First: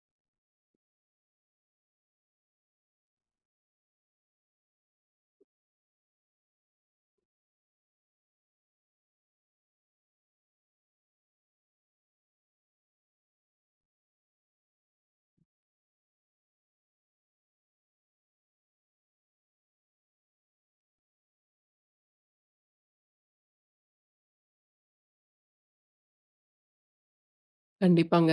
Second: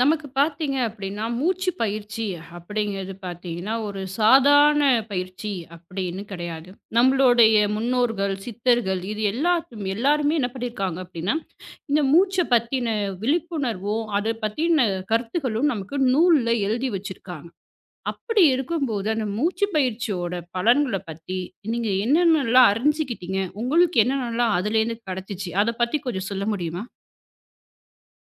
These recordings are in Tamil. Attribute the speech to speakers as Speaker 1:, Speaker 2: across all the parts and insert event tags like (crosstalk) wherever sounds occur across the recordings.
Speaker 1: நமக்கு பார்த்தீங்க அப்படின்னா, மூச்சு பயிற்சி அப்படிங்கிறது பார்த்தீங்கன்னா, ஒரு சாதாரண பயிற்சி அப்படின்னு கிடையாது. நம்மளுடைய முன்னோர்கள், சித்தர்கள் இது எல்லாத்தும் எல்லாருமே என்ன பண்ணியிருக்காங்க அப்படின்னா, இந்த மூச்ச பத்தின விழிப்புணர்வும், அத பத்தின கருத்துக்களும் நமக்கு நூல்ல எழுதி வச்சிருக்காங்க. அப்படி இருக்கும்போது, அந்த மூச்சு பயிற்சியோட பலன்கள பத்தி நீங்க என்னென்னலாம் அறிஞ்சுக்கிட்டீங்க? உங்களுக்கு என்னென்னலாம் அதுலேருந்து கிடைச்சுச்சு? அத பத்தி கொஞ்சம் சொல்ல முடியுமா?
Speaker 2: கண்டிப்பாங்க.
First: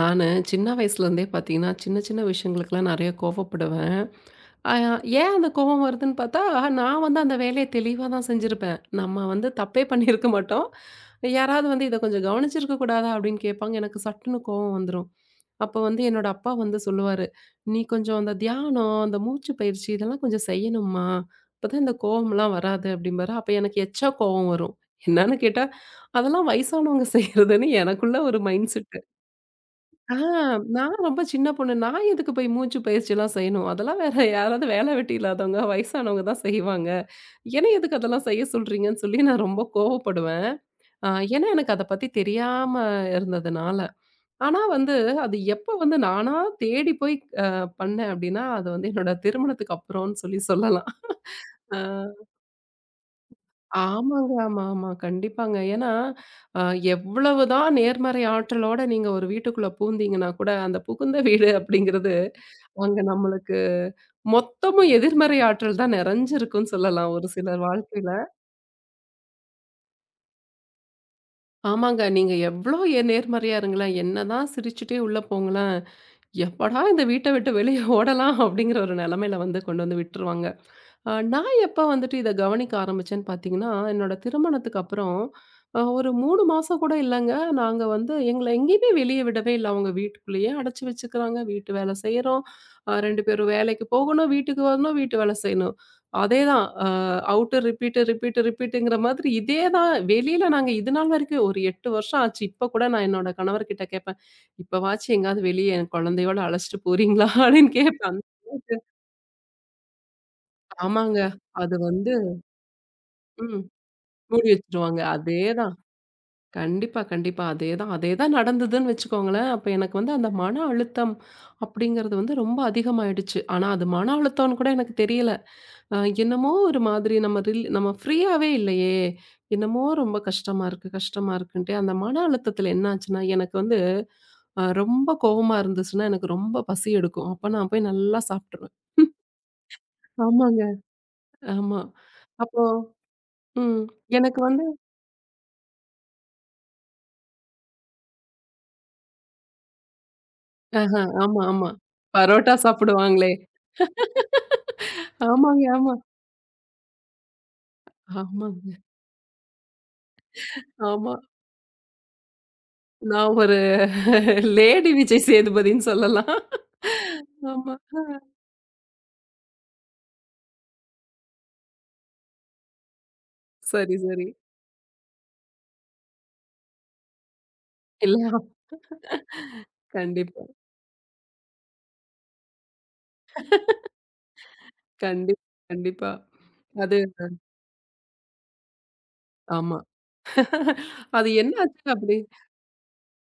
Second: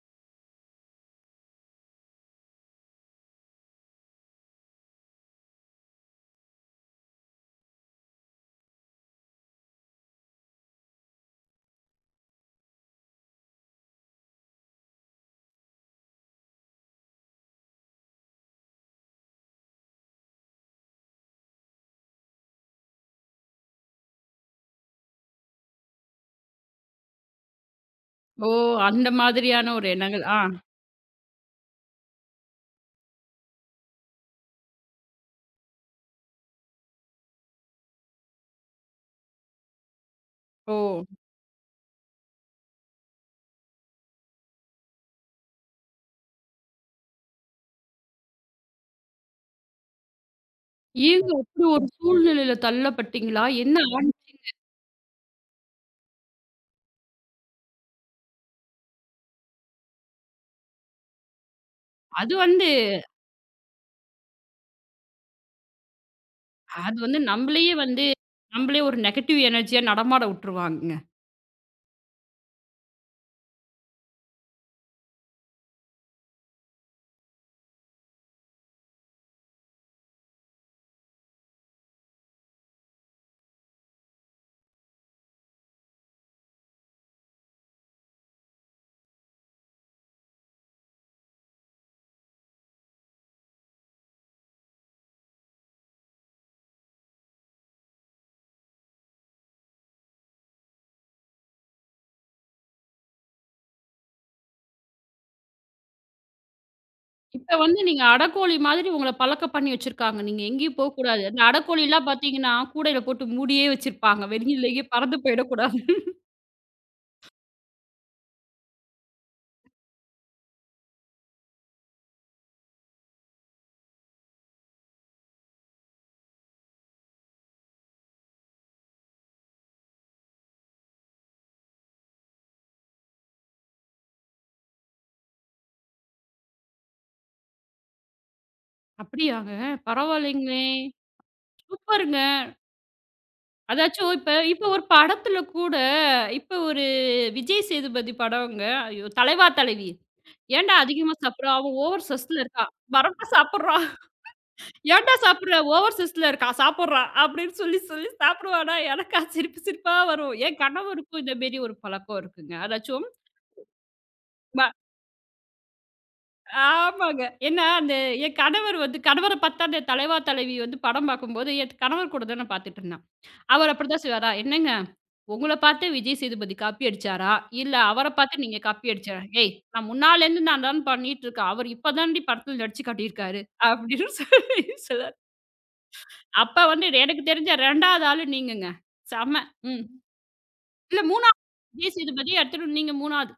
Speaker 2: நானு சின்ன வயசுலேருந்தே பார்த்தீங்கன்னா, சின்ன சின்ன விஷயங்களுக்கெல்லாம் நெறைய கோவப்படுவேன். அ ஏன் அந்த கோவம் வருதுன்னு பார்த்தா, நான் வந்து அந்த வேலைய தெளிவா தான் செஞ்சிருப்பேன். நம்ம வந்து தப்பே பண்ணியிருக்க மாட்டோம். யாராவது வந்து "இத கொஞ்சம் கவனிச்சிருக்க கூடாதா?" அப்படின்னு கேட்பாங்க. எனக்கு சட்டுன்னு கோவம் வந்துரும். அப்போ வந்து என்னோட அப்பா வந்து சொல்லுவாரு, "நீ கொஞ்சம் அந்த தியானம், அந்த மூச்சு பயிற்சி இதெல்லாம் கொஞ்சம் செய்யணும்மா. அப்பதான் இந்த கோவம்லாம் வராது." அப்படிம்பாரு. அப்ப எனக்கு எச்சா கோவம் வரும். என்னன்னு கேட்டா, அதெல்லாம் வயசானவங்க செய்றதுன்னு எனக்குள்ள ஒரு
Speaker 1: ஓ!
Speaker 2: Mind set.
Speaker 1: அந்த மாதிரியான ஒரு
Speaker 2: ஆ
Speaker 1: எண்ணங்கள். ஆ.
Speaker 2: நான் ரொம்ப சின்ன பொண்ணு. நான் எதுக்கு போய் மூச்சு பயிற்சிலாம் செய்யணும்? அதெல்லாம் வேற யாராவது வேலை வெட்டி இல்லாதவங்க, வயசானவங்க தான் செய்வாங்க. என்னைய எதுக்கு அதெல்லாம் செய்ய சொல்றீங்கன்னு சொல்லி நான் ரொம்ப கோவப்படுவேன்.
Speaker 1: ஓ!
Speaker 2: அ ஏன்னா எனக்கு அத பத்தி தெரியாம இருந்ததுனால. ஆனா வந்து அது எப்ப வந்து நானா தேடி போய் அ பண்ணேன் அப்டின்னா, அது வந்து என்னோட திருமணத்துக்கு அப்புறம்னு சொல்லி சொல்லலாம்.
Speaker 1: ஏங்க அப்படி
Speaker 2: ஆ.
Speaker 1: ஒரு சூழ்நிலையில தள்ளப்பட்டீங்களா? என்ன
Speaker 2: ஆமாங்க. ஆமா, ஆமா. கண்டிப்பாங்க. ஏன்னா, அ எவ்வளவுதான் நேர்மறை ஆற்றலோட நீங்க ஒரு வீட்டுக்குள்ள பூந்தீங்கன்னா கூட, அந்த புகுந்த வீடு அப்படிங்கிறது,
Speaker 1: அது வந்து
Speaker 2: அங்க நம்மளுக்கு மொத்தமும் எதிர்மறை ஆற்றல் தான் நெறஞ்சிருக்கும்னு சொல்லலாம் ஒரு சிலர்
Speaker 1: நம்பளையே வந்து
Speaker 2: வாழ்க்கையில.
Speaker 1: நம்பளே ஒரு நெகட்டிவ் எனர்ஜியா நடமாட விட்டுருவாங்கங்க.
Speaker 2: ஆமாங்க. நீங்க எவ்ளோ நேர்மறையா இருங்களேன், என்னதான் சிரிச்சுட்டே உள்ள போங்களேன், எப்படா இந்த வீட்ட விட்டு வெளிய ஓடலாம் அப்படிங்கிற ஒரு நிலைமையில வந்து கொண்டு வந்து விட்டுருவாங்க. நான் எப்ப வந்துட்டு இத கவனிக்க ஆரம்பிச்சேன்னு பார்த்தீங்கன்னா, என்னோட திருமணத்துக்கு அப்புறம் ஒரு 3 மாசம் கூட இல்லங்க. நாங்க வந்து எங்கள எங்கேயுமே வெளிய விடவே இல்ல. அவங்க வீட்டுக்குள்ளேயே அடைச்சு வச்சுக்கிறாங்க. வீட்டு வேலை செய்றோம். 2 பேரும் வேலைக்கு போகணும், வீட்டுக்கு வரணும், வீட்டு வேலை செய்யணும். அதேதான் அவுட்டு ரிப்பீட்டு, ரிப்பீட்டு, ரிப்பீட்டுங்கிற மாதிரி இதே தான் வெளியில நாங்க இது நாள் வரைக்கும் ஒரு 8 வருஷம் ஆச்சு. இப்ப கூட நான் என்னோட கணவர்கிட்ட கேட்பேன். இப்பவாச்சும் எங்கயாவது வெளிய என் குழந்தையோட அழைச்சுட்டு போறீங்களா?
Speaker 1: இப்ப
Speaker 2: (laughs) அப்படின்னு
Speaker 1: வந்து நீங்க
Speaker 2: கேட்பேன். அந்த
Speaker 1: அடக்கோழி
Speaker 2: அளவுக்கு
Speaker 1: மாதிரி உங்கள பழக்கம் பண்ணி வச்சிருக்காங்க. நீங்க எங்கேயும்
Speaker 2: ஆமாங்க.
Speaker 1: போக்கூடாது. அந்த
Speaker 2: அது
Speaker 1: அடக்கோழிலாம்
Speaker 2: வந்து
Speaker 1: பார்த்தீங்கன்னா, கூடையில போட்டு
Speaker 2: ம்.
Speaker 1: மூடியே வச்சிருப்பாங்க.
Speaker 2: மூடி
Speaker 1: வெளியிலேயே
Speaker 2: வச்சுருவாங்க.
Speaker 1: பறந்து
Speaker 2: அதேதான்.
Speaker 1: போயிடக்கூடாது.
Speaker 2: கண்டிப்பா, கண்டிப்பா. அதேதான். அதேதான் நடந்ததுன்னு வச்சுக்கோங்களேன். அப்ப எனக்கு வந்து அந்த மன அழுத்தம் அப்படிங்கிறது வந்து ரொம்ப அதிகமாயிடுச்சு. ஆனா அது மன அழுத்தம்னு கூட எனக்கு தெரியல. அ என்னமோ ஒரு மாதிரி நம்ம ஃப்ரீயாவே இல்லையே! என்னமோ ரொம்ப கஷ்டமா இருக்கு, கஷ்டமா இருக்குன்ட்டு அந்த மன அழுத்தத்தில என்னாச்சுன்னா, எனக்கு வந்து ரொம்ப கோவமா இருந்துச்சுன்னா, எனக்கு ரொம்ப பசி எடுக்கும். அப்ப நான் போய் நல்லா சாப்ட்டுருவேன்.
Speaker 1: அப்படியாங்க?
Speaker 2: ஆமாங்க.
Speaker 1: பரவாயில்லைங்களே!
Speaker 2: ஆமா.
Speaker 1: சூப்பருங்க.
Speaker 2: அப்போ ம்.
Speaker 1: அதாச்சும் இப்ப
Speaker 2: எனக்கு வந்து
Speaker 1: இப்ப ஒரு படத்துல கூட இப்ப ஒரு விஜய் சேதுபதி படம்ங்க. ஐயோ! தலைவா தலைவி. ஏன்டா
Speaker 2: ஆஹா,
Speaker 1: அதிகமா
Speaker 2: ஆமா,
Speaker 1: சாப்பிடுற?
Speaker 2: ஆமா.
Speaker 1: அவன் ஓவர் சஸ்ல
Speaker 2: பரோட்டா
Speaker 1: இருக்கான். வரப்ப
Speaker 2: சாப்பிடுவாங்களே.
Speaker 1: சாப்பிடுறான். ஏன்டா சாப்பிடுற?
Speaker 2: ஆமாங்க, ஆமா.
Speaker 1: ஓவர் சஸ்ல இருக்கான். சாப்பிடுறான். அப்படின்னு சொல்லி சொல்லி
Speaker 2: ஆமாங்க.
Speaker 1: சாப்பிடுவானா, எனக்கா சிரிப்பு சிரிப்பா வரும். என்
Speaker 2: ஆமா.
Speaker 1: கணவருக்கும் இந்த மாரி ஒரு பழக்கம் இருக்குங்க. அதாச்சும்
Speaker 2: நான் ஒரு
Speaker 1: ப
Speaker 2: லேடி விஜய் சேதுபதின்னு சொல்லலாம்.
Speaker 1: ஆமாங்க. ஏன்னா,
Speaker 2: ஆமா.
Speaker 1: அந்த என் கணவர் வந்து கணவர பார்த்தா அந்த தலைவா தலைவி வந்து படம் பார்க்கும்போது, என் கணவர் கூட தான் நான் பார்த்துட்டுருந்தேன். அவர்
Speaker 2: சரி,
Speaker 1: அப்படித்தான்
Speaker 2: சரி.
Speaker 1: செய்வாரா? என்னங்க, உங்கள பார்த்து விஜய் சேதுபதி காப்பி அடிச்சாரா? இல்ல அவர
Speaker 2: இல்லையா?
Speaker 1: பார்த்து நீங்க காப்பி அடிச்சாரா? ஏய்! நான் முன்னாலேருந்து
Speaker 2: கண்டிப்பா,
Speaker 1: நான் தான் பண்ணிட்டு இருக்கேன். அவரு இப்ப தான்டி படத்துல நடிச்சு காட்டியிருக்காரு. அப்படின்னு (laughs) சொல்லி சொல்லாரு.
Speaker 2: கண்டிப்பா, கண்டிப்பா.
Speaker 1: அப்ப வந்து
Speaker 2: அது
Speaker 1: எனக்கு தெரிஞ்ச 2வது ஆளு நீங்கங்க. செம.
Speaker 2: ஆமா.
Speaker 1: ம். இல்ல
Speaker 2: அது
Speaker 1: 3வது
Speaker 2: என்னாச்சு
Speaker 1: விஜய்
Speaker 2: அப்படி?
Speaker 1: சேதுபதி, அடுத்தது நீங்க 3வது.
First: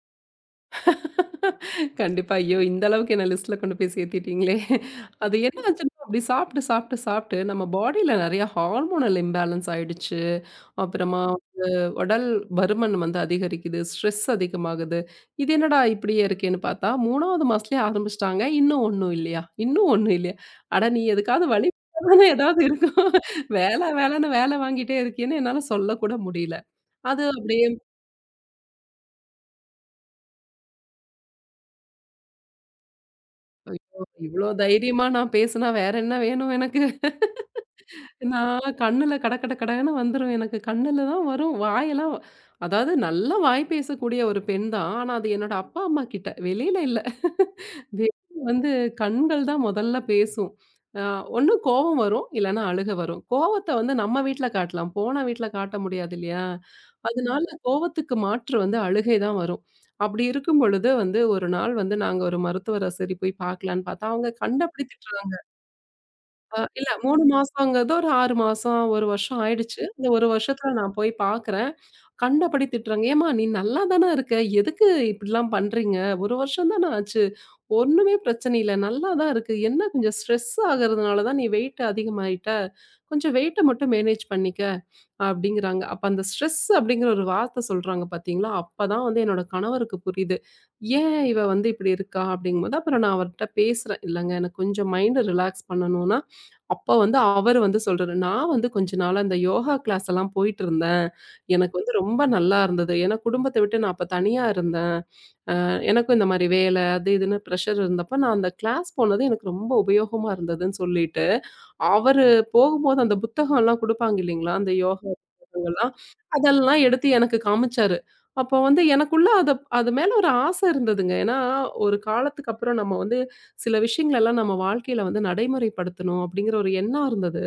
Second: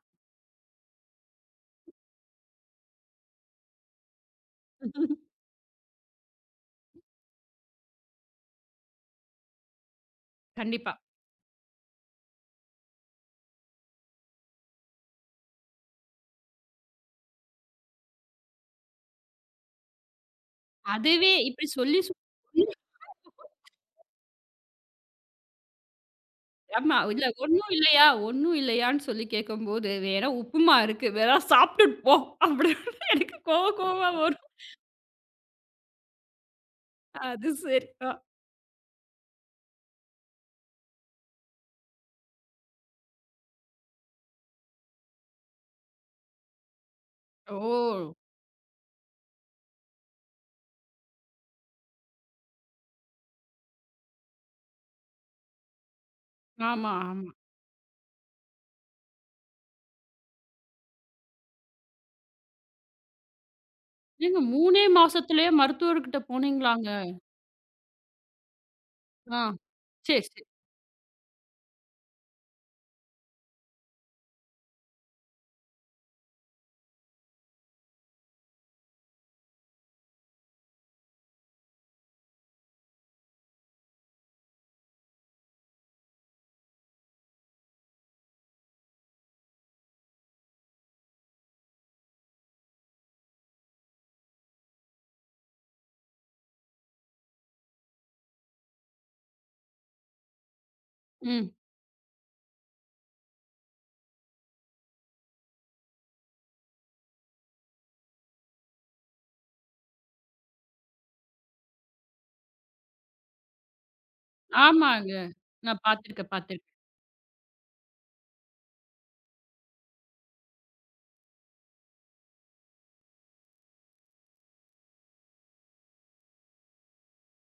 Speaker 2: கண்டிப்பா. ஐயோ! இந்த அளவுக்கு என்ன லிஸ்ட்ல கொண்டு போய் சேர்த்துட்டீங்களே.
Speaker 1: (laughs)
Speaker 2: அது என்னாச்சுன்னா, அப்படி சாப்பிட்டு, சாப்பிட்டு, சாப்பிட்டு நம்ம பாடியில நெறைய ஹார்மோனல் இம்பேலன்ஸ் ஆயிடுச்சு.
Speaker 1: கண்டிப்பா.
Speaker 2: அப்புறமா ஒரு உடல் பருமன் வந்து அதிகரிக்குது. ஸ்ட்ரெஸ் அதிகமாகுது. இது என்னடா இப்படியே இருக்கேன்னு பார்த்தா, 3வது மாசத்துலயே ஆரம்பிச்சுட்டாங்க. இன்னும் ஒண்ணும் இல்லையா? இன்னும் ஒண்ணும் இல்லையா? அட நீ
Speaker 1: அதுவே
Speaker 2: எதுக்காவது
Speaker 1: இப்படி
Speaker 2: வழி
Speaker 1: சொல்லி
Speaker 2: தானே ஏதாவது
Speaker 1: சொல்லி
Speaker 2: இருக்கும். வேல வேலன்னு வேல வாங்கிட்டே இருக்கேன்னு என்னால சொல்லக்கூட முடியல.
Speaker 1: ஆமா.
Speaker 2: அது
Speaker 1: இல்ல
Speaker 2: அப்படியே
Speaker 1: ஒண்ணும் இல்லையா, ஒண்ணும் இல்லையான்னு சொல்லி கேட்கும்போது, "வேணா உப்புமா இருக்கு. வேணா சாப்பிட்டுட்டு போ" அப்படின்னு எனக்கு கோவ
Speaker 2: ஐயோ!
Speaker 1: கோவமா வரும்.
Speaker 2: இவ்ளோ தைரியமா நான் பேசுனா வேற என்ன வேணும் எனக்கு?
Speaker 1: அது சரி.
Speaker 2: நான் கண்ணுல கட கட கடன்னு வந்துரும். எனக்கு கண்ணுல தான் வரும். அதாவது நல்லா வாய் பேசக்கூடிய ஒரு பெண் தான். ஆனா, அது என்னோட அப்பா, அம்மா கிட்ட. வெளியில இல்ல.
Speaker 1: ஓ!
Speaker 2: வெளியில வந்து கண்கள் தான் முதல்ல பேசும். அ ஒண்ணு கோவம் வரும், இல்லன்னா அழுக வரும். கோவத்த வந்து நம்ம வீட்ல காட்டலாம். போன வீட்ல காட்ட முடியாது இல்லையா?
Speaker 1: ஆமா, ஆமா.
Speaker 2: அதனால கோவத்துக்கு மாற்று வந்து அழுகை தான் வரும். அப்படி இருக்கும் பொழுது வந்து ஒரு நாள் வந்து நாங்க ஒரு மருத்துவர சரி போய் பார்க்கலான்னு பார்த்தா, அவங்க
Speaker 1: ஏங்க 3
Speaker 2: கண்டபடி திட்டுறாங்க.
Speaker 1: மாசத்துலயே மருத்துவர்கிட்ட போனீங்களாங்க?
Speaker 2: இல்ல 3 மாசங்கிறது ஒரு 6 மாசம், 1 வருஷம்
Speaker 1: ஆ.
Speaker 2: ஆயிடுச்சு. இந்த
Speaker 1: சரி,
Speaker 2: 1
Speaker 1: சரி.
Speaker 2: வருஷத்துல நான் போய் பார்க்குறேன். கண்டபடி திட்டுறாங்க. "ஏம்மா நீ நல்லா தான இருக்க. எதுக்கு இப்படிலாம் பண்றீங்க? 1 வருஷம் தான ஆச்சு. ஒண்ணுமே பிரச்சனை இல்ல. நல்லா தான் இருக்கு. என்ன கொஞ்சம் ஸ்ட்ரெஸ் ஆகுறதுனால தான் நீ வெயிட் அதிகமாயிட்ட. கொஞ்சம் வெயிட்ட மட்டும் மேனேஜ் பண்ணிக்க. அப்படிங்கிறாங்க. அப்ப அந்த ஸ்ட்ரெஸ் அப்படிங்கிற ஒரு வார்த்தை சொல்றாங்க பார்த்தீங்களா, அப்பதான் வந்து என்னோட கணவருக்கு புரியுது. ஏன் இவ வந்து இப்படி இருக்கா அப்படிங்கும்போது, அப்புறம் நான் அவர்ட்ட பேசுறேன். இல்லங்க எனக்கு கொஞ்சம் மைண்ட ரிலாக்ஸ் பண்ணணும்னா, அப்ப வந்து அவரு வந்து சொல்றாரு. நான் வந்து கொஞ்ச நாளா இந்த யோகா கிளாஸ் எல்லாம் போயிட்டு இருந்தேன்.
Speaker 1: ம்.
Speaker 2: எனக்கு வந்து ரொம்ப நல்லா இருந்தது. ஏன்னா குடும்பத்த விட்டு நான் அப்ப தனியா இருந்தேன். எனக்கும் இந்த மாரி வேலை அது இதுன்னு ப்ரெஷர் இருந்தப்ப, நான் அந்த கிளாஸ் போனது எனக்கு ரொம்ப உபயோகமா இருந்ததுன்னு சொல்லிட்டு, அவரு போகும்போது அந்த புத்தகம்லாம் குடுப்பாங்க இல்லைங்களா? அந்த யோகா
Speaker 1: ஆமாங்க. நான்
Speaker 2: புத்தகங்கள்லாம்,
Speaker 1: பார்த்துருக்கேன், பார்த்துருக்கேன்.
Speaker 2: அதெல்லாம் எடுத்து எனக்கு காமிச்சாரு. அப்போ வந்து எனக்குள்ள அத அது மேல ஒரு ஆசை இருந்ததுங்க. ஏன்னா, ஒரு காலத்துக்கு அப்புறம் நம்ம வந்து சில விஷயங்களெல்லாம் நம்ம வாழ்க்கையில வந்து நடைமுறைப்படுத்தணும் அப்படிங்கிற ஒரு எண்ணம் இருந்தது.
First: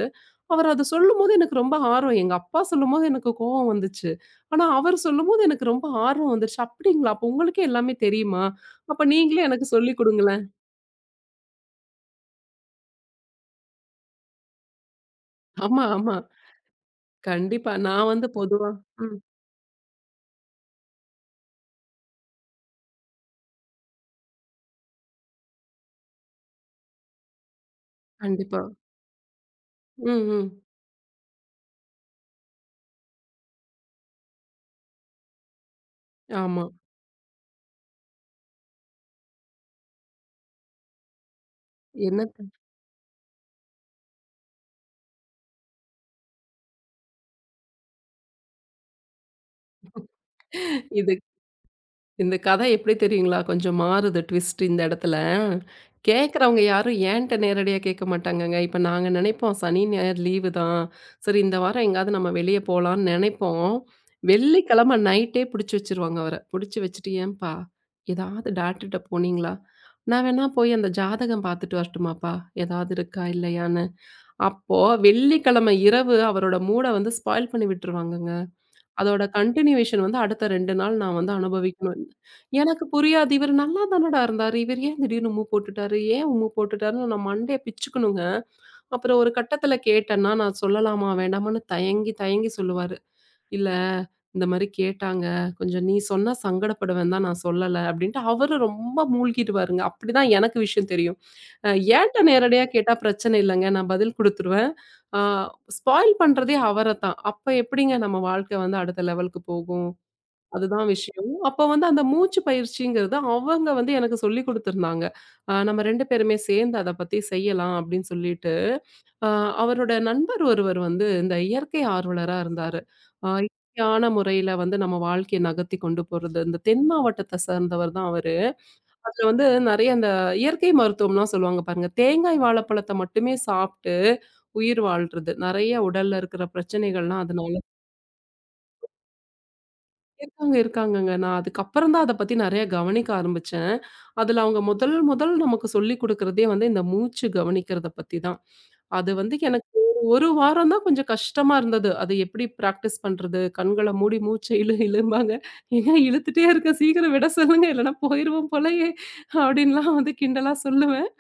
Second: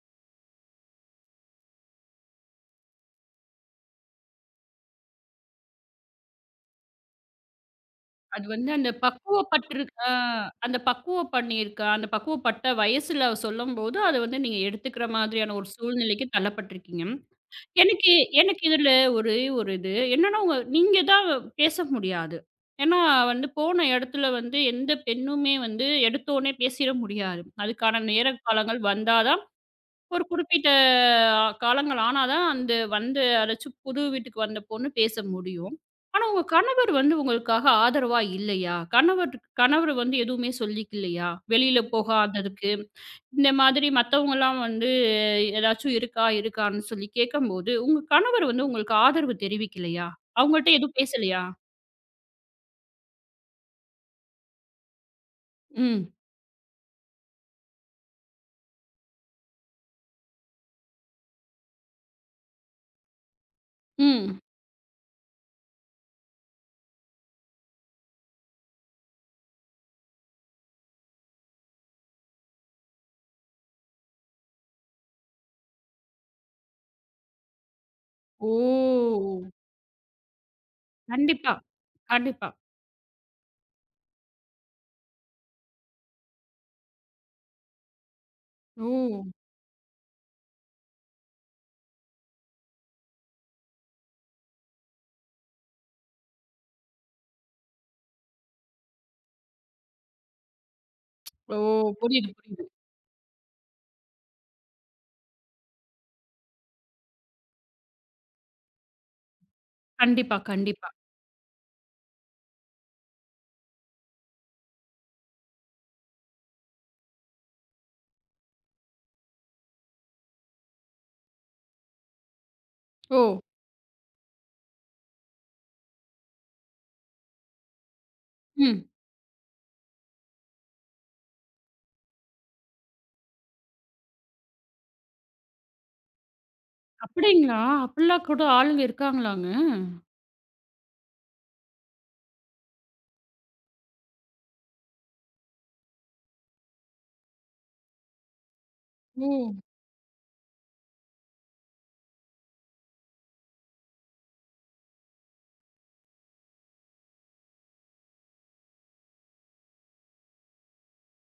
Speaker 2: அவர் அத சொல்லும்போது எனக்கு ரொம்ப ஆர்வம். எங்க அப்பா சொல்லும்போது எனக்கு கோவம் வந்துச்சு. ஆனா அவர் சொல்லும்போது எனக்கு ரொம்ப ஆர்வம் வந்துருச்சு. "அப்படிங்களா? அப்ப உங்களுக்கே எல்லாமே தெரியுமா?
Speaker 1: அது வந்து அந்த
Speaker 2: அப்ப நீங்களே எனக்கு
Speaker 1: பக்குவப்பட்டுருக்
Speaker 2: சொல்லிக்
Speaker 1: அ
Speaker 2: குடுங்களேன்."
Speaker 1: அந்த பக்குவம் பண்ணியிருக்க அந்த பக்குவப்பட்ட வயசுல சொல்லும்போது, அத வந்து நீங்க எடுத்துக்கிற மாதிரியான ஒரு
Speaker 2: ஆமா, ஆமா.
Speaker 1: சூழ்நிலைக்கு தள்ளப்பட்டுருக்கீங்க.
Speaker 2: கண்டிப்பா. நான்
Speaker 1: எனக்கு
Speaker 2: வந்து
Speaker 1: எனக்கு
Speaker 2: பொதுவா
Speaker 1: இதுல
Speaker 2: ம்.
Speaker 1: ஒரே ஒரு இது. என்னன்னா, உங்க நீங்க தான் பேச முடியாது. ஏன்னா வந்து போன இடத்துல வந்து எந்த பெண்ணுமே வந்து எடுத்தோனே பேசிற முடியாது. அதுக்கான நேர
Speaker 2: கண்டிப்பா.
Speaker 1: காலங்கள் வந்தா தான்
Speaker 2: ம்,
Speaker 1: ஒரு
Speaker 2: ம்.
Speaker 1: குறிப்பிட்ட காலங்கள் ஆனா தான் அந்த வந்து அதாச்சும் புது வீட்டுக்கு வந்த பொண்ணு பேச முடியும். ஆனா உங்க
Speaker 2: ஆமா.
Speaker 1: கணவர் வந்து உங்களுக்காக ஆதரவா இல்லையா? கணவர் கணவர் வந்து எதுவுமே சொல்லிக்கலையா? வெளியில
Speaker 2: என்ன (laughs)
Speaker 1: போகாததுக்கு. இந்த மாதிரி மத்தவங்கலாம் வந்து ஏதாச்சும் இருக்கா? இருக்கான்னு சொல்லி கேட்கும்போது, உங்க கணவர் வந்து உங்களுக்கு ஆதரவு தெரிவிக்கலையா? அவங்கள்ட்ட எதுவும்
Speaker 2: இது
Speaker 1: பேசலையா?
Speaker 2: இந்த கதை எப்படி தெரியுங்களா? கொஞ்சம் மாறுது ட்விஸ்ட் இந்த இடத்துல.
Speaker 1: ம்.
Speaker 2: கேட்கிறவங்க யாரும் ஏன்ட்ட நேரடியா கேட்க மாட்டாங்கங்க. இப்ப நாங்க நினைப்போம் சனி, ஞாயிறு லீவு தான். சரி இந்த வாரம் எங்கேயாவது நம்ம வெளிய போலான்னு நினைப்போம்.
Speaker 1: ம்.
Speaker 2: வெள்ளிக்கிழமை நைட்டே புடிச்சு வச்சுருவாங்க அவர. புடிச்சு வச்சுட்டு, "ஏன்பா ஏதாவது டாக்டர்ட்ட போனீங்களா? நான் வேணா போய் அந்த ஜாதகம் பார்த்துட்டு வரட்டுமாப்பா? ஏதாவது இருக்கா? இல்லையான்னு." அப்போ வெள்ளிக்கிழமை இரவு அவரோட மூட வந்து ஸ்பாயில் பண்ணி விட்டுருவாங்கங்க.
Speaker 1: ஓ!
Speaker 2: அதோட கன்டினியூவேஷன் வந்து அடுத்த 2 நாள் நான் வந்து
Speaker 1: கண்டிப்பா.
Speaker 2: அனுபவிக்கணும்.
Speaker 1: கண்டிப்பா.
Speaker 2: எனக்கு புரியாது. இவரு நல்லா தானடா இருந்தாரு. இவரு ஏன் திடீர்னு உம்மு போட்டுட்டாரு? ஏன் உம்மு போட்டுட்டாருன்னு நான் மண்டைய பிச்சுக்கணுங்க.
Speaker 1: ஓ!
Speaker 2: அப்புறம் ஒரு கட்டத்துல கேட்டேன்னா, நான் சொல்லலாமா? வேண்டாமான்னு தயங்கி, தயங்கி சொல்லுவாரு. "இல்ல, இந்த மாரி கேட்டாங்க. கொஞ்சம் நீ சொன்னா சங்கடப்படுவேன் தான் நான் சொல்லல." அப்படின்ட்டு அவரு ரொம்ப மூழ்கிடுவாருங்க. அப்படிதான் எனக்கு விஷயம் தெரியும்.
Speaker 1: ஓ!
Speaker 2: அ ஏன்ட்ட
Speaker 1: புரியுது, புரியுது.
Speaker 2: நேரடியா கேட்டா பிரச்சனை இல்லங்க. நான் பதில் குடுத்துருவேன். ஆ ஸ்பாயில் பண்றதே அவரத்தான். அப்ப எப்படிங்க நம்ம வாழ்க்கை வந்து அடுத்த லெவலுக்கு போகும்?
Speaker 1: கண்டிப்பா,
Speaker 2: அதுதான்
Speaker 1: கண்டிப்பா.
Speaker 2: விஷயம். அப்ப வந்து அந்த மூச்சு பயிற்சிங்கிறது அவங்க வந்து எனக்கு சொல்லிக் குடுத்திருந்தாங்க. நம்ம 2 பேருமே சேர்ந்து அத பத்தி செய்யலாம் அப்படின்னு சொல்லிட்டு. ஆ அவரோட நண்பர் ஒருவர் வந்து இந்த இயற்கை ஆர்வலரா இருந்தாரு.
Speaker 1: ஓ!
Speaker 2: இயற்கையான முறையில வந்து நம்ம வாழ்க்கைய நகர்த்தி கொண்டு போறது. இந்த தென் மாவட்டத்த சேர்ந்தவர் தான் அவரு.
Speaker 1: ம்.
Speaker 2: அதுல வந்து நெறைய அந்த இயற்கை மருத்துவம்லாம் சொல்லுவாங்க பாருங்க. தேங்காய் வாழைப்பழத்த மட்டுமே சாப்ட்டு உயிர் வாழ்றது. நெறைய உடல்ல இருக்கிற பிரச்சனைகள்லாம் அதனால
Speaker 1: அப்படிங்களா? அப்படிலாம் கூட ஆளுங்க இருக்காங்களாங்க?
Speaker 2: இருக்காங்க, இருக்காங்கங்க. நான் அதுக்கப்புறம் தான் அத பத்தி நெறைய கவனிக்க ஆரம்பிச்சேன். அதுல அவங்க முதல் முதல் நமக்கு சொல்லிக் குடுக்குறதே வந்து இந்த மூச்சு கவனிக்கிறத பத்தி தான். அது
Speaker 1: ஓ!
Speaker 2: வந்து எனக்கு ஒரு ஒரு வாரம் தான் கொஞ்சம் கஷ்டமா இருந்தது. அது எப்படி பிராக்டிஸ் பண்றது? கண்கள மூடி மூச்ச இழும்பாங்க. ஏங்க இழுத்துட்டே இருக்கேன். சீக்கிரம் விட சொல்லுங்க. இல்லன்னா போயிருவோம் போலயே! அப்டின்லாம் வந்து கிண்டலா சொல்லுவேன்.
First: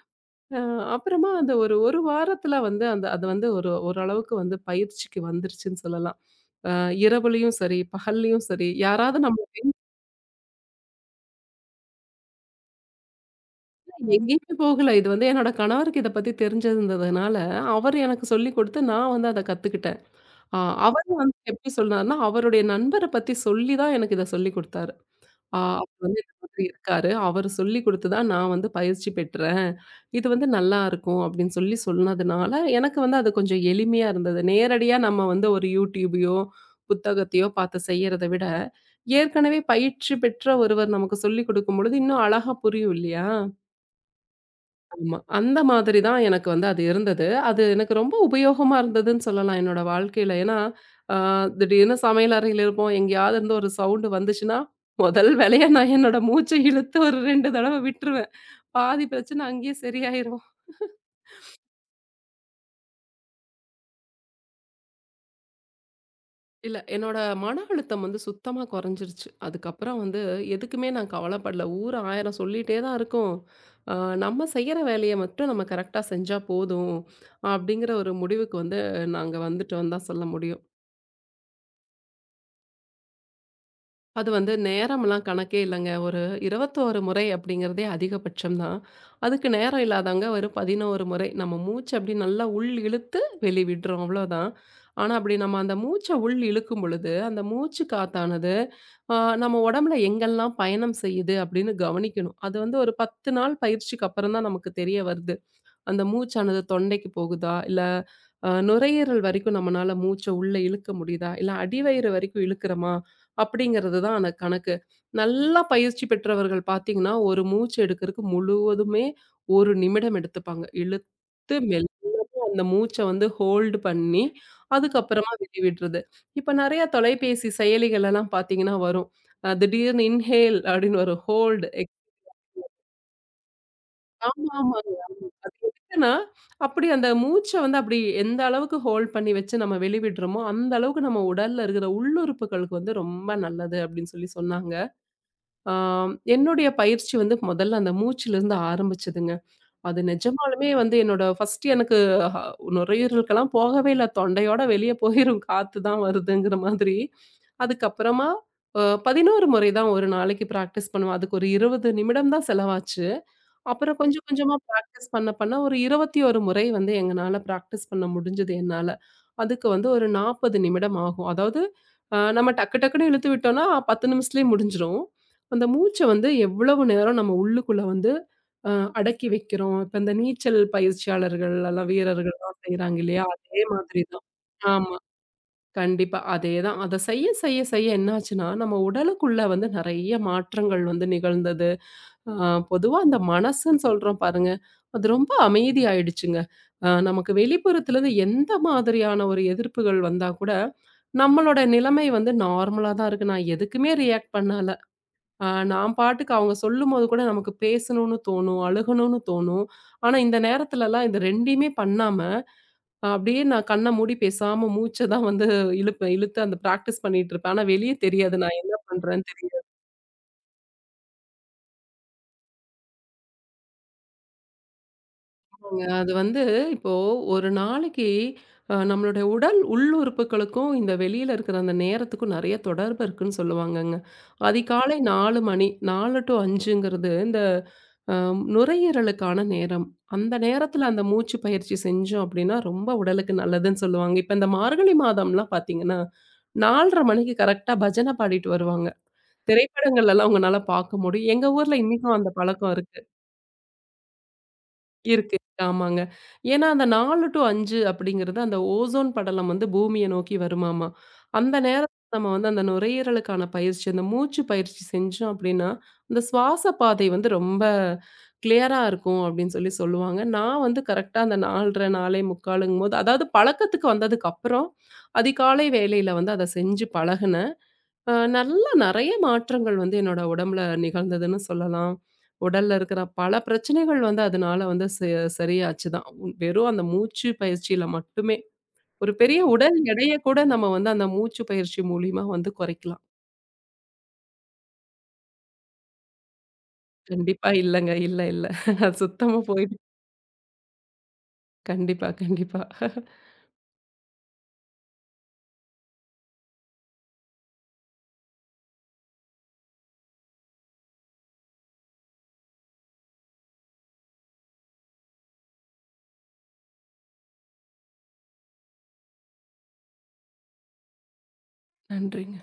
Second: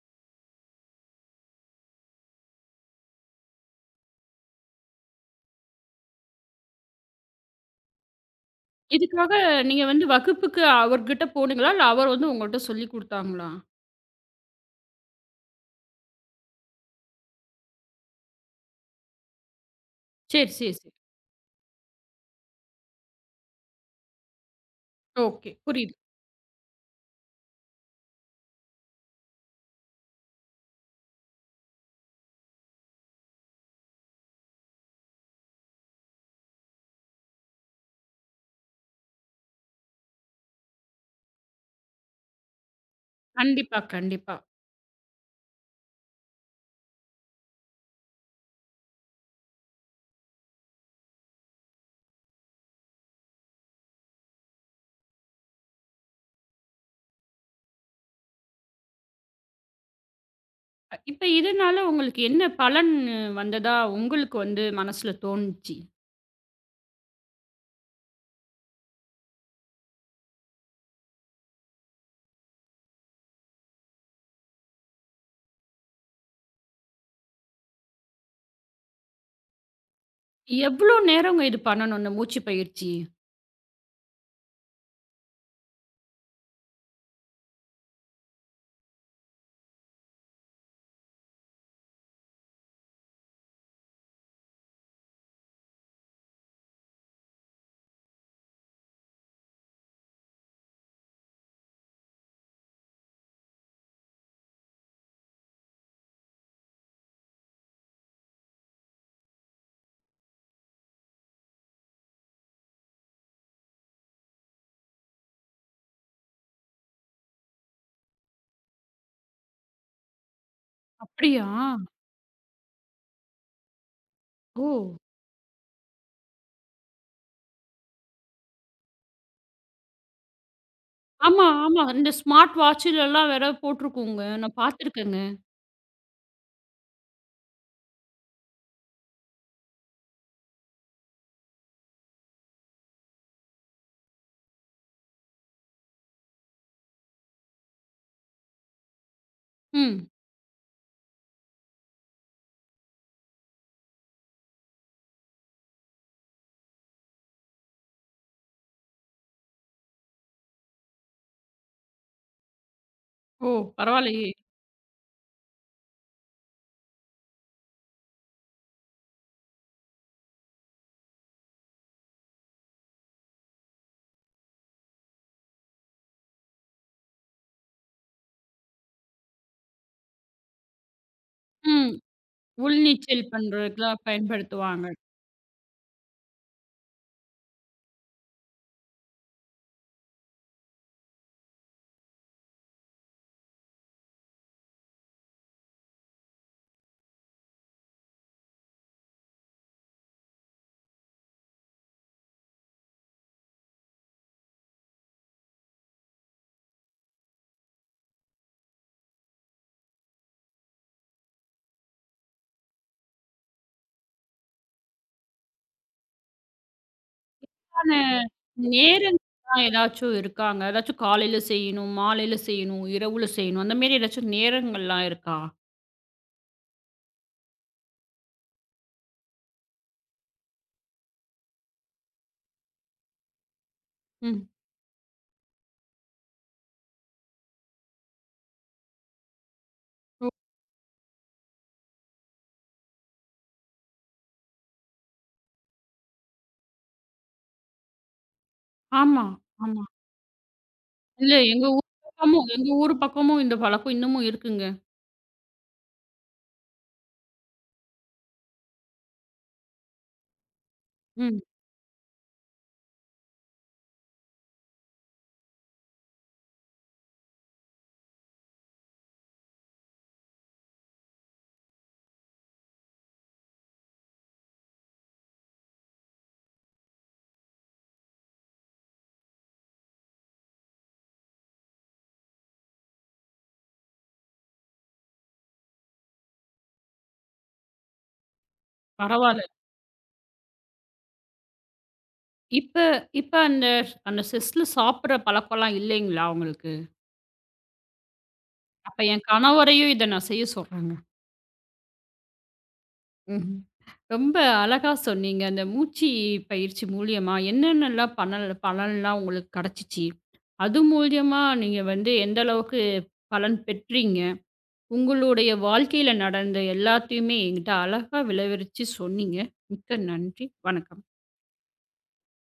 Speaker 2: அ அப்புறமா அந்த ஒரு ஒரு வாரத்துல வந்து அந்த அது வந்து ஒரு ஓரளவுக்கு வந்து பயிற்சிக்கு வந்துருச்சுன்னு சொல்லலாம். அ இரவுலயும் சரி, பகல்லயும் சரி, யாராவது
Speaker 1: இதுக்காக
Speaker 2: நம்ம
Speaker 1: நீங்க வந்து வகுப்புக்கு அவர்கிட்ட போனீங்களா? இல்ல அவர் வந்து உங்கள்ட்ட சொல்லிக் குடுத்தாங்களா?
Speaker 2: ம். எங்கேயுமே போகல. இது வந்து என்னோட கணவருக்கு இத பத்தி தெரிஞ்சிருந்ததுனால, அவர் எனக்கு சொல்லிக் குடுத்து நான் வந்து அத கத்துக்கிட்டேன்.
Speaker 1: சரி,
Speaker 2: ஆ
Speaker 1: சரி, சரி.
Speaker 2: அவரும் வந்து எப்படி சொன்னார்ன்னா, அவருடைய நண்பர பத்தி சொல்லி தான் எனக்கு இத சொல்லிக் குடுத்தாரு.
Speaker 1: ஓகே. புரியுது.
Speaker 2: அவர் வந்து இந்த மாதிரி இருக்காரு. அவரு சொல்லிக் குடுத்து தான் நான் வந்து பயிற்சி பெற்றேன். இது வந்து நல்லாருக்கும் அப்படின்னு சொல்லி சொன்னதுனால, எனக்கு வந்து அது கொஞ்சம் எளிமையா இருந்தது. நேரடியா நம்ம வந்து ஒரு YouTubeயோ, புத்தகத்தையோ பார்த்து செய்யறத விட, ஏற்கனவே பயிற்சி பெற்ற ஒருவர் நமக்கு சொல்லிக் குடுக்கும் பொழுது, இன்னும் அழகா புரியும் இல்லையா?
Speaker 1: கண்டிப்பா, கண்டிப்பா.
Speaker 2: ஆமா. அந்த மாதிரி தான் எனக்கு வந்து அது இருந்தது. அது எனக்கு ரொம்ப உபயோகமா இருந்ததுன்னு சொல்லலாம் என்னோட வாழ்க்கையில. ஏன்னா, அ திடீர்னு சமையல் அறையில இருப்போம். எங்கேயாவது இருந்து ஒரு சவுண்டு வந்துச்சுன்னா, முதல் வேலையா நான் என்னோட மூச்ச இழுத்து ஒரு 2 தடவ விட்டுருவேன். பாதி பிரச்சனை அங்கேயே சரியாயிரும்.
Speaker 1: இப்ப இதனால உங்களுக்கு என்ன பலன் வந்ததா உங்களுக்கு வந்து மனசுல தோணுச்சு?
Speaker 2: இல்ல என்னோட மன அழுத்தம் வந்து சுத்தமா குறைஞ்சிருச்சு. அதுக்கப்புறம் வந்து எதுக்குமே நான் கவலைப்படல. ஊர் 1000 சொல்லிட்டே தான் இருக்கும். அ நம்ம செய்யற வேலைய மட்டும் நம்ம கரெக்ட்டா செஞ்சா போதும், அப்படிங்கிற ஒரு முடிவுக்கு வந்து நாங்க வந்துட்டோம்னு தான் சொல்ல முடியும்.
Speaker 1: எவ்ளோ நேரங்க இது பண்ணணும் இந்த மூச்சு பயிற்சி?
Speaker 2: அது வந்து நேரம்லாம் கணக்கே இல்லங்க. ஒரு 21 முறை அப்படிங்கிறதே அதிகபட்சம் தான். அதுக்கு நேரம் இல்லாதவங்க ஒரு 11 முறை. நம்ம மூச்ச அப்படி நல்லா உள் இழுத்து வெளி விடுறோம் அவ்வளோதான். ஆனா, அப்படி நம்ம அந்த மூச்ச உள் இழுக்கும் பொழுது, அந்த மூச்சு காத்தானது அ நம்ம உடம்புல எங்கெல்லாம் பயணம் செய்யுது அப்படின்னு கவனிக்கணும். அது வந்து ஒரு 10 நாள் பயிற்சிக்கு அப்புறம் தான் நமக்கு தெரிய வருது. அந்த மூச்சானது தொண்டைக்கு போகுதா? இல்ல நுரையீரல் வரைக்கும் நம்மனால மூச்ச உள்ள இழுக்க முடியுதா? இல்ல அடிவயிறு வரைக்கும் இழுக்கிறோமா? அப்படிங்கிறது தான் அந்த கணக்கு. நல்லா பயிற்சி பெற்றவர்கள் பார்த்தீங்கன்னா, ஒரு மூச்சு எடுக்கிறதுக்கு முழுவதுமே 1 நிமிடம் எடுத்துப்பாங்க.
Speaker 1: அப்படியா?
Speaker 2: இழுத்து மெல்ல அந்த மூச்ச வந்து ஹோல்டு பண்ணி,
Speaker 1: ஓ!
Speaker 2: அதுக்கப்புறமா வெளிவிடுறது. இப்ப நெறைய தொலைபேசி செயலிகள் எல்லாம் பார்த்தீங்கன்னா வரும். திடீர்னு இன்ஹேல் அப்படின்னு வரும்.
Speaker 1: ஆமா,
Speaker 2: ஹோல்டு.
Speaker 1: ஆமா. இந்த ஸ்மார்ட் வாட்சுலலாம் வேற போட்டிருக்குங்க. நான்
Speaker 2: ஆமாமா.
Speaker 1: பார்த்துருக்கேங்க.
Speaker 2: அது எதுக்குன்னா, அப்படி அந்த மூச்ச வந்து அப்படி எந்த அளவுக்கு ஹோல்ட் பண்ணி வச்சு நம்ம வெளிவிடுறோமோ, அந்த அளவுக்கு நம்ம உடல்ல இருக்கிற உள்ளுறுப்புகளுக்கு வந்து ரொம்ப நல்லது அப்படின்னு சொல்லி சொன்னாங்க. ஆ என்னுடைய பயிற்சி வந்து முதல்ல அந்த மூச்சுலருந்து ஆரம்பிச்சதுங்க. அது
Speaker 1: ம்.
Speaker 2: நிஜமாலுமே வந்து என்னோட ஃபர்ஸ்ட் எனக்கு ஹ நுரையீரலுக்கெல்லாம் போகவே இல்ல. தொண்டையோட வெளிய போயிரும் காத்து தான் வருதுங்கிற மாதிரி. அதுக்கப்புறமா 11 முறை தான் ஒரு நாளைக்கு பிராக்டிஸ் பண்ணுவேன். அதுக்கு ஒரு 20 நிமிடம் தான் செலவாச்சு.
Speaker 1: ஓ!
Speaker 2: அப்புறம் கொஞ்சம்
Speaker 1: பரவாயில்லையே!
Speaker 2: கொஞ்சமா பிராக்டிஸ் பண்ண பண்ண ஒரு 21 முறை வந்து எங்கனால பிராக்டிஸ் பண்ண முடிஞ்சது என்னால. அதுக்கு வந்து ஒரு 40 நிமிடம் ஆகும். அதாவது நம்ம டக்கு டக்குன்னு இழுத்து விட்டோம்னா 10 நிமிஷத்துலயே முடிஞ்சிரும். அந்த மூச்ச வந்து எவ்வளவு நேரம் நம்ம உள்ளுக்குள்ள வந்து அ அடக்கி வைக்கிறோம். இப்ப இந்த நீச்சல் பயிற்சியாளர்கள் எல்லாம்
Speaker 1: ம்.
Speaker 2: வீரர்கள்லாம் செய்றாங்க
Speaker 1: உள்நீச்சல்
Speaker 2: இல்லையா? அதே மாதிரி
Speaker 1: பண்றதுக்குலாம்
Speaker 2: தான்.
Speaker 1: பயன்படுத்துவாங்க.
Speaker 2: ஆமா. கண்டிப்பா. அதேதான். அத செய்ய செய்ய செய்ய என்னாச்சுன்னா, நம்ம உடலுக்குள்ள வந்து நெறைய மாற்றங்கள் வந்து நிகழ்ந்தது. ஆ, பொதுவா அந்த மனசுன்னு சொல்றோம் பாருங்க. அது ரொம்ப அமைதியாயிடுச்சுங்க. நமக்கு வெளிப்புறத்துலருந்து எந்த மாதிரியான ஒரு எதிர்ப்புகள் வந்தா கூட, நம்மளோட நிலைமை வந்து நார்மலா தான் இருக்கு. நான் எதுக்குமே ரியாக்ட் பண்ணல. அ நான் பாட்டுக்கு அவங்க சொல்லும்போது கூட நமக்கு பேசணும்னு தோணும், அழுகணும்னு தோணும். ஆனா இந்த நேரத்துலலாம் இந்த 2யுமே பண்ணாம, அப்படியே நான் கண்ண மூடி பேசாம மூச்ச தான் வந்து இழுப்பேன். இழுத்து அந்த பிராக்டிஸ் பண்ணிட்டு இருப்பேன். ஆனா
Speaker 1: ஆன
Speaker 2: வெளிய தெரியாது நான் என்ன பண்றேன்னு
Speaker 1: நேரங்கள்லாம் ஏதாச்சும் இருக்காங்க? ஏதாச்சும் காலையில செய்யணும், மாலையில செய்யணும், இரவுல செய்யணும் அந்த மாரி ஏதாச்சும் நேரங்கள்லாம் இருக்கா?
Speaker 2: அது வந்து இப்போ ஒரு நாளைக்கு அ, நம்மளுடைய உடல் உள்ளுறுப்புகளுக்கும் இந்த வெளியில இருக்கிற அந்த நேரத்துக்கும் நிறைய தொடர்பு இருக்குன்னு சொல்லுவாங்கங்க.
Speaker 1: ம்.
Speaker 2: அதிகாலை 4 மணி 4 டூ 5ங்கிறது இந்த அ, நுரையீரலுக்கான நேரம்.
Speaker 1: ஓ!
Speaker 2: அந்த நேரத்துல அந்த மூச்சு பயிற்சி செஞ்சோம் அப்படின்னா ரொம்ப உடலுக்கு நல்லதுன்னு சொல்லுவாங்க. இப்ப இந்த மார்கழி மாதம்லாம் பார்த்தீங்கன்னா, 4:30 மணிக்கு கரெக்ட்டா பஜனை பாடிட்டு வருவாங்க.
Speaker 1: ஆமா, ஆமா.
Speaker 2: திரைப்படங்கள்ல எல்லாம் உங்கனால பார்க்க முடியும்.
Speaker 1: இல்ல
Speaker 2: எங்க ஊர்ல இன்னைக்கும் அந்த
Speaker 1: எங்க
Speaker 2: பழக்கம்
Speaker 1: ஊர்
Speaker 2: இருக்கு.
Speaker 1: பக்கமும் இந்த பழக்கம் இன்னமும் இருக்குங்க.
Speaker 2: இருக்கு. ஆமாங்க. ஏன்னா, அந்த 4 டூ 5 அப்படிங்கிறது அந்த ஓசோன் படலம் வந்து பூமிய நோக்கி வருமாமா.
Speaker 1: ம்.
Speaker 2: அந்த நேரம் நம்ம வந்து அந்த நுரையீரலுக்கான பயிற்சி, அந்த மூச்சு பயிற்சி செஞ்சோம் அப்படின்னா, அந்த சுவாச பாதை வந்து ரொம்ப கிளியரா இருக்கும் அப்படின்னு சொல்லி சொல்லுவாங்க. நான் வந்து கரெக்ட்டா அந்த 4 1/2 4:45 அதாவது பழக்கத்துக்கு வந்ததுக்கப்புறம், அதிகாலை வேளையில வந்து அத செஞ்சு பழகுனேன். நல்லா நெறைய மாற்றங்கள் வந்து என்னோட உடம்புல நிகழ்ந்ததுன்னு சொல்லலாம். உடல்ல இருக்கிற பல பிரச்சனைகள் வந்து அதனால வந்து சரியாச்சு தான். உன் வெறும் அந்த மூச்சு பயிற்சியில மட்டுமே. ஒரு பெரிய
Speaker 1: பரவால்ல.
Speaker 2: உடல் எடைய கூட நம்ம வந்து அந்த மூச்சு பயிற்சி மூலியமா வந்து
Speaker 1: இப்ப
Speaker 2: குறைக்கலாம்.
Speaker 1: இப்ப அந்த அந்த செஸ்ல சாப்பிடுற பழக்கம்லாம் இல்லைங்களா உங்களுக்கு?
Speaker 2: கண்டிப்பா இல்லங்க. இல்ல, இல்ல. அது
Speaker 1: அப்ப என்
Speaker 2: சுத்தமா போயிடுச்சு.
Speaker 1: கணவரையும் இத நான் செய்ய சொல்றேங்க.
Speaker 2: கண்டிப்பா, கண்டிப்பா.
Speaker 1: ம்ஹ்ம். ரொம்ப அழகா சொன்னீங்க. அந்த மூச்சு பயிற்சி மூலியமா என்னென்னலாம் பலன்லாம் உங்களுக்கு கெடச்சிச்சு? அது மூலியமா நீங்க வந்து எந்த அளவுக்கு பலன் பெற்றீங்க? உங்களுடைய வாழ்க்கையில நடந்த எல்லாத்தையுமே என்கிட்ட அழகா விளவரிச்சு சொன்னீங்க. மிக்க நன்றி. வணக்கம்.
Speaker 2: நன்றிங்க.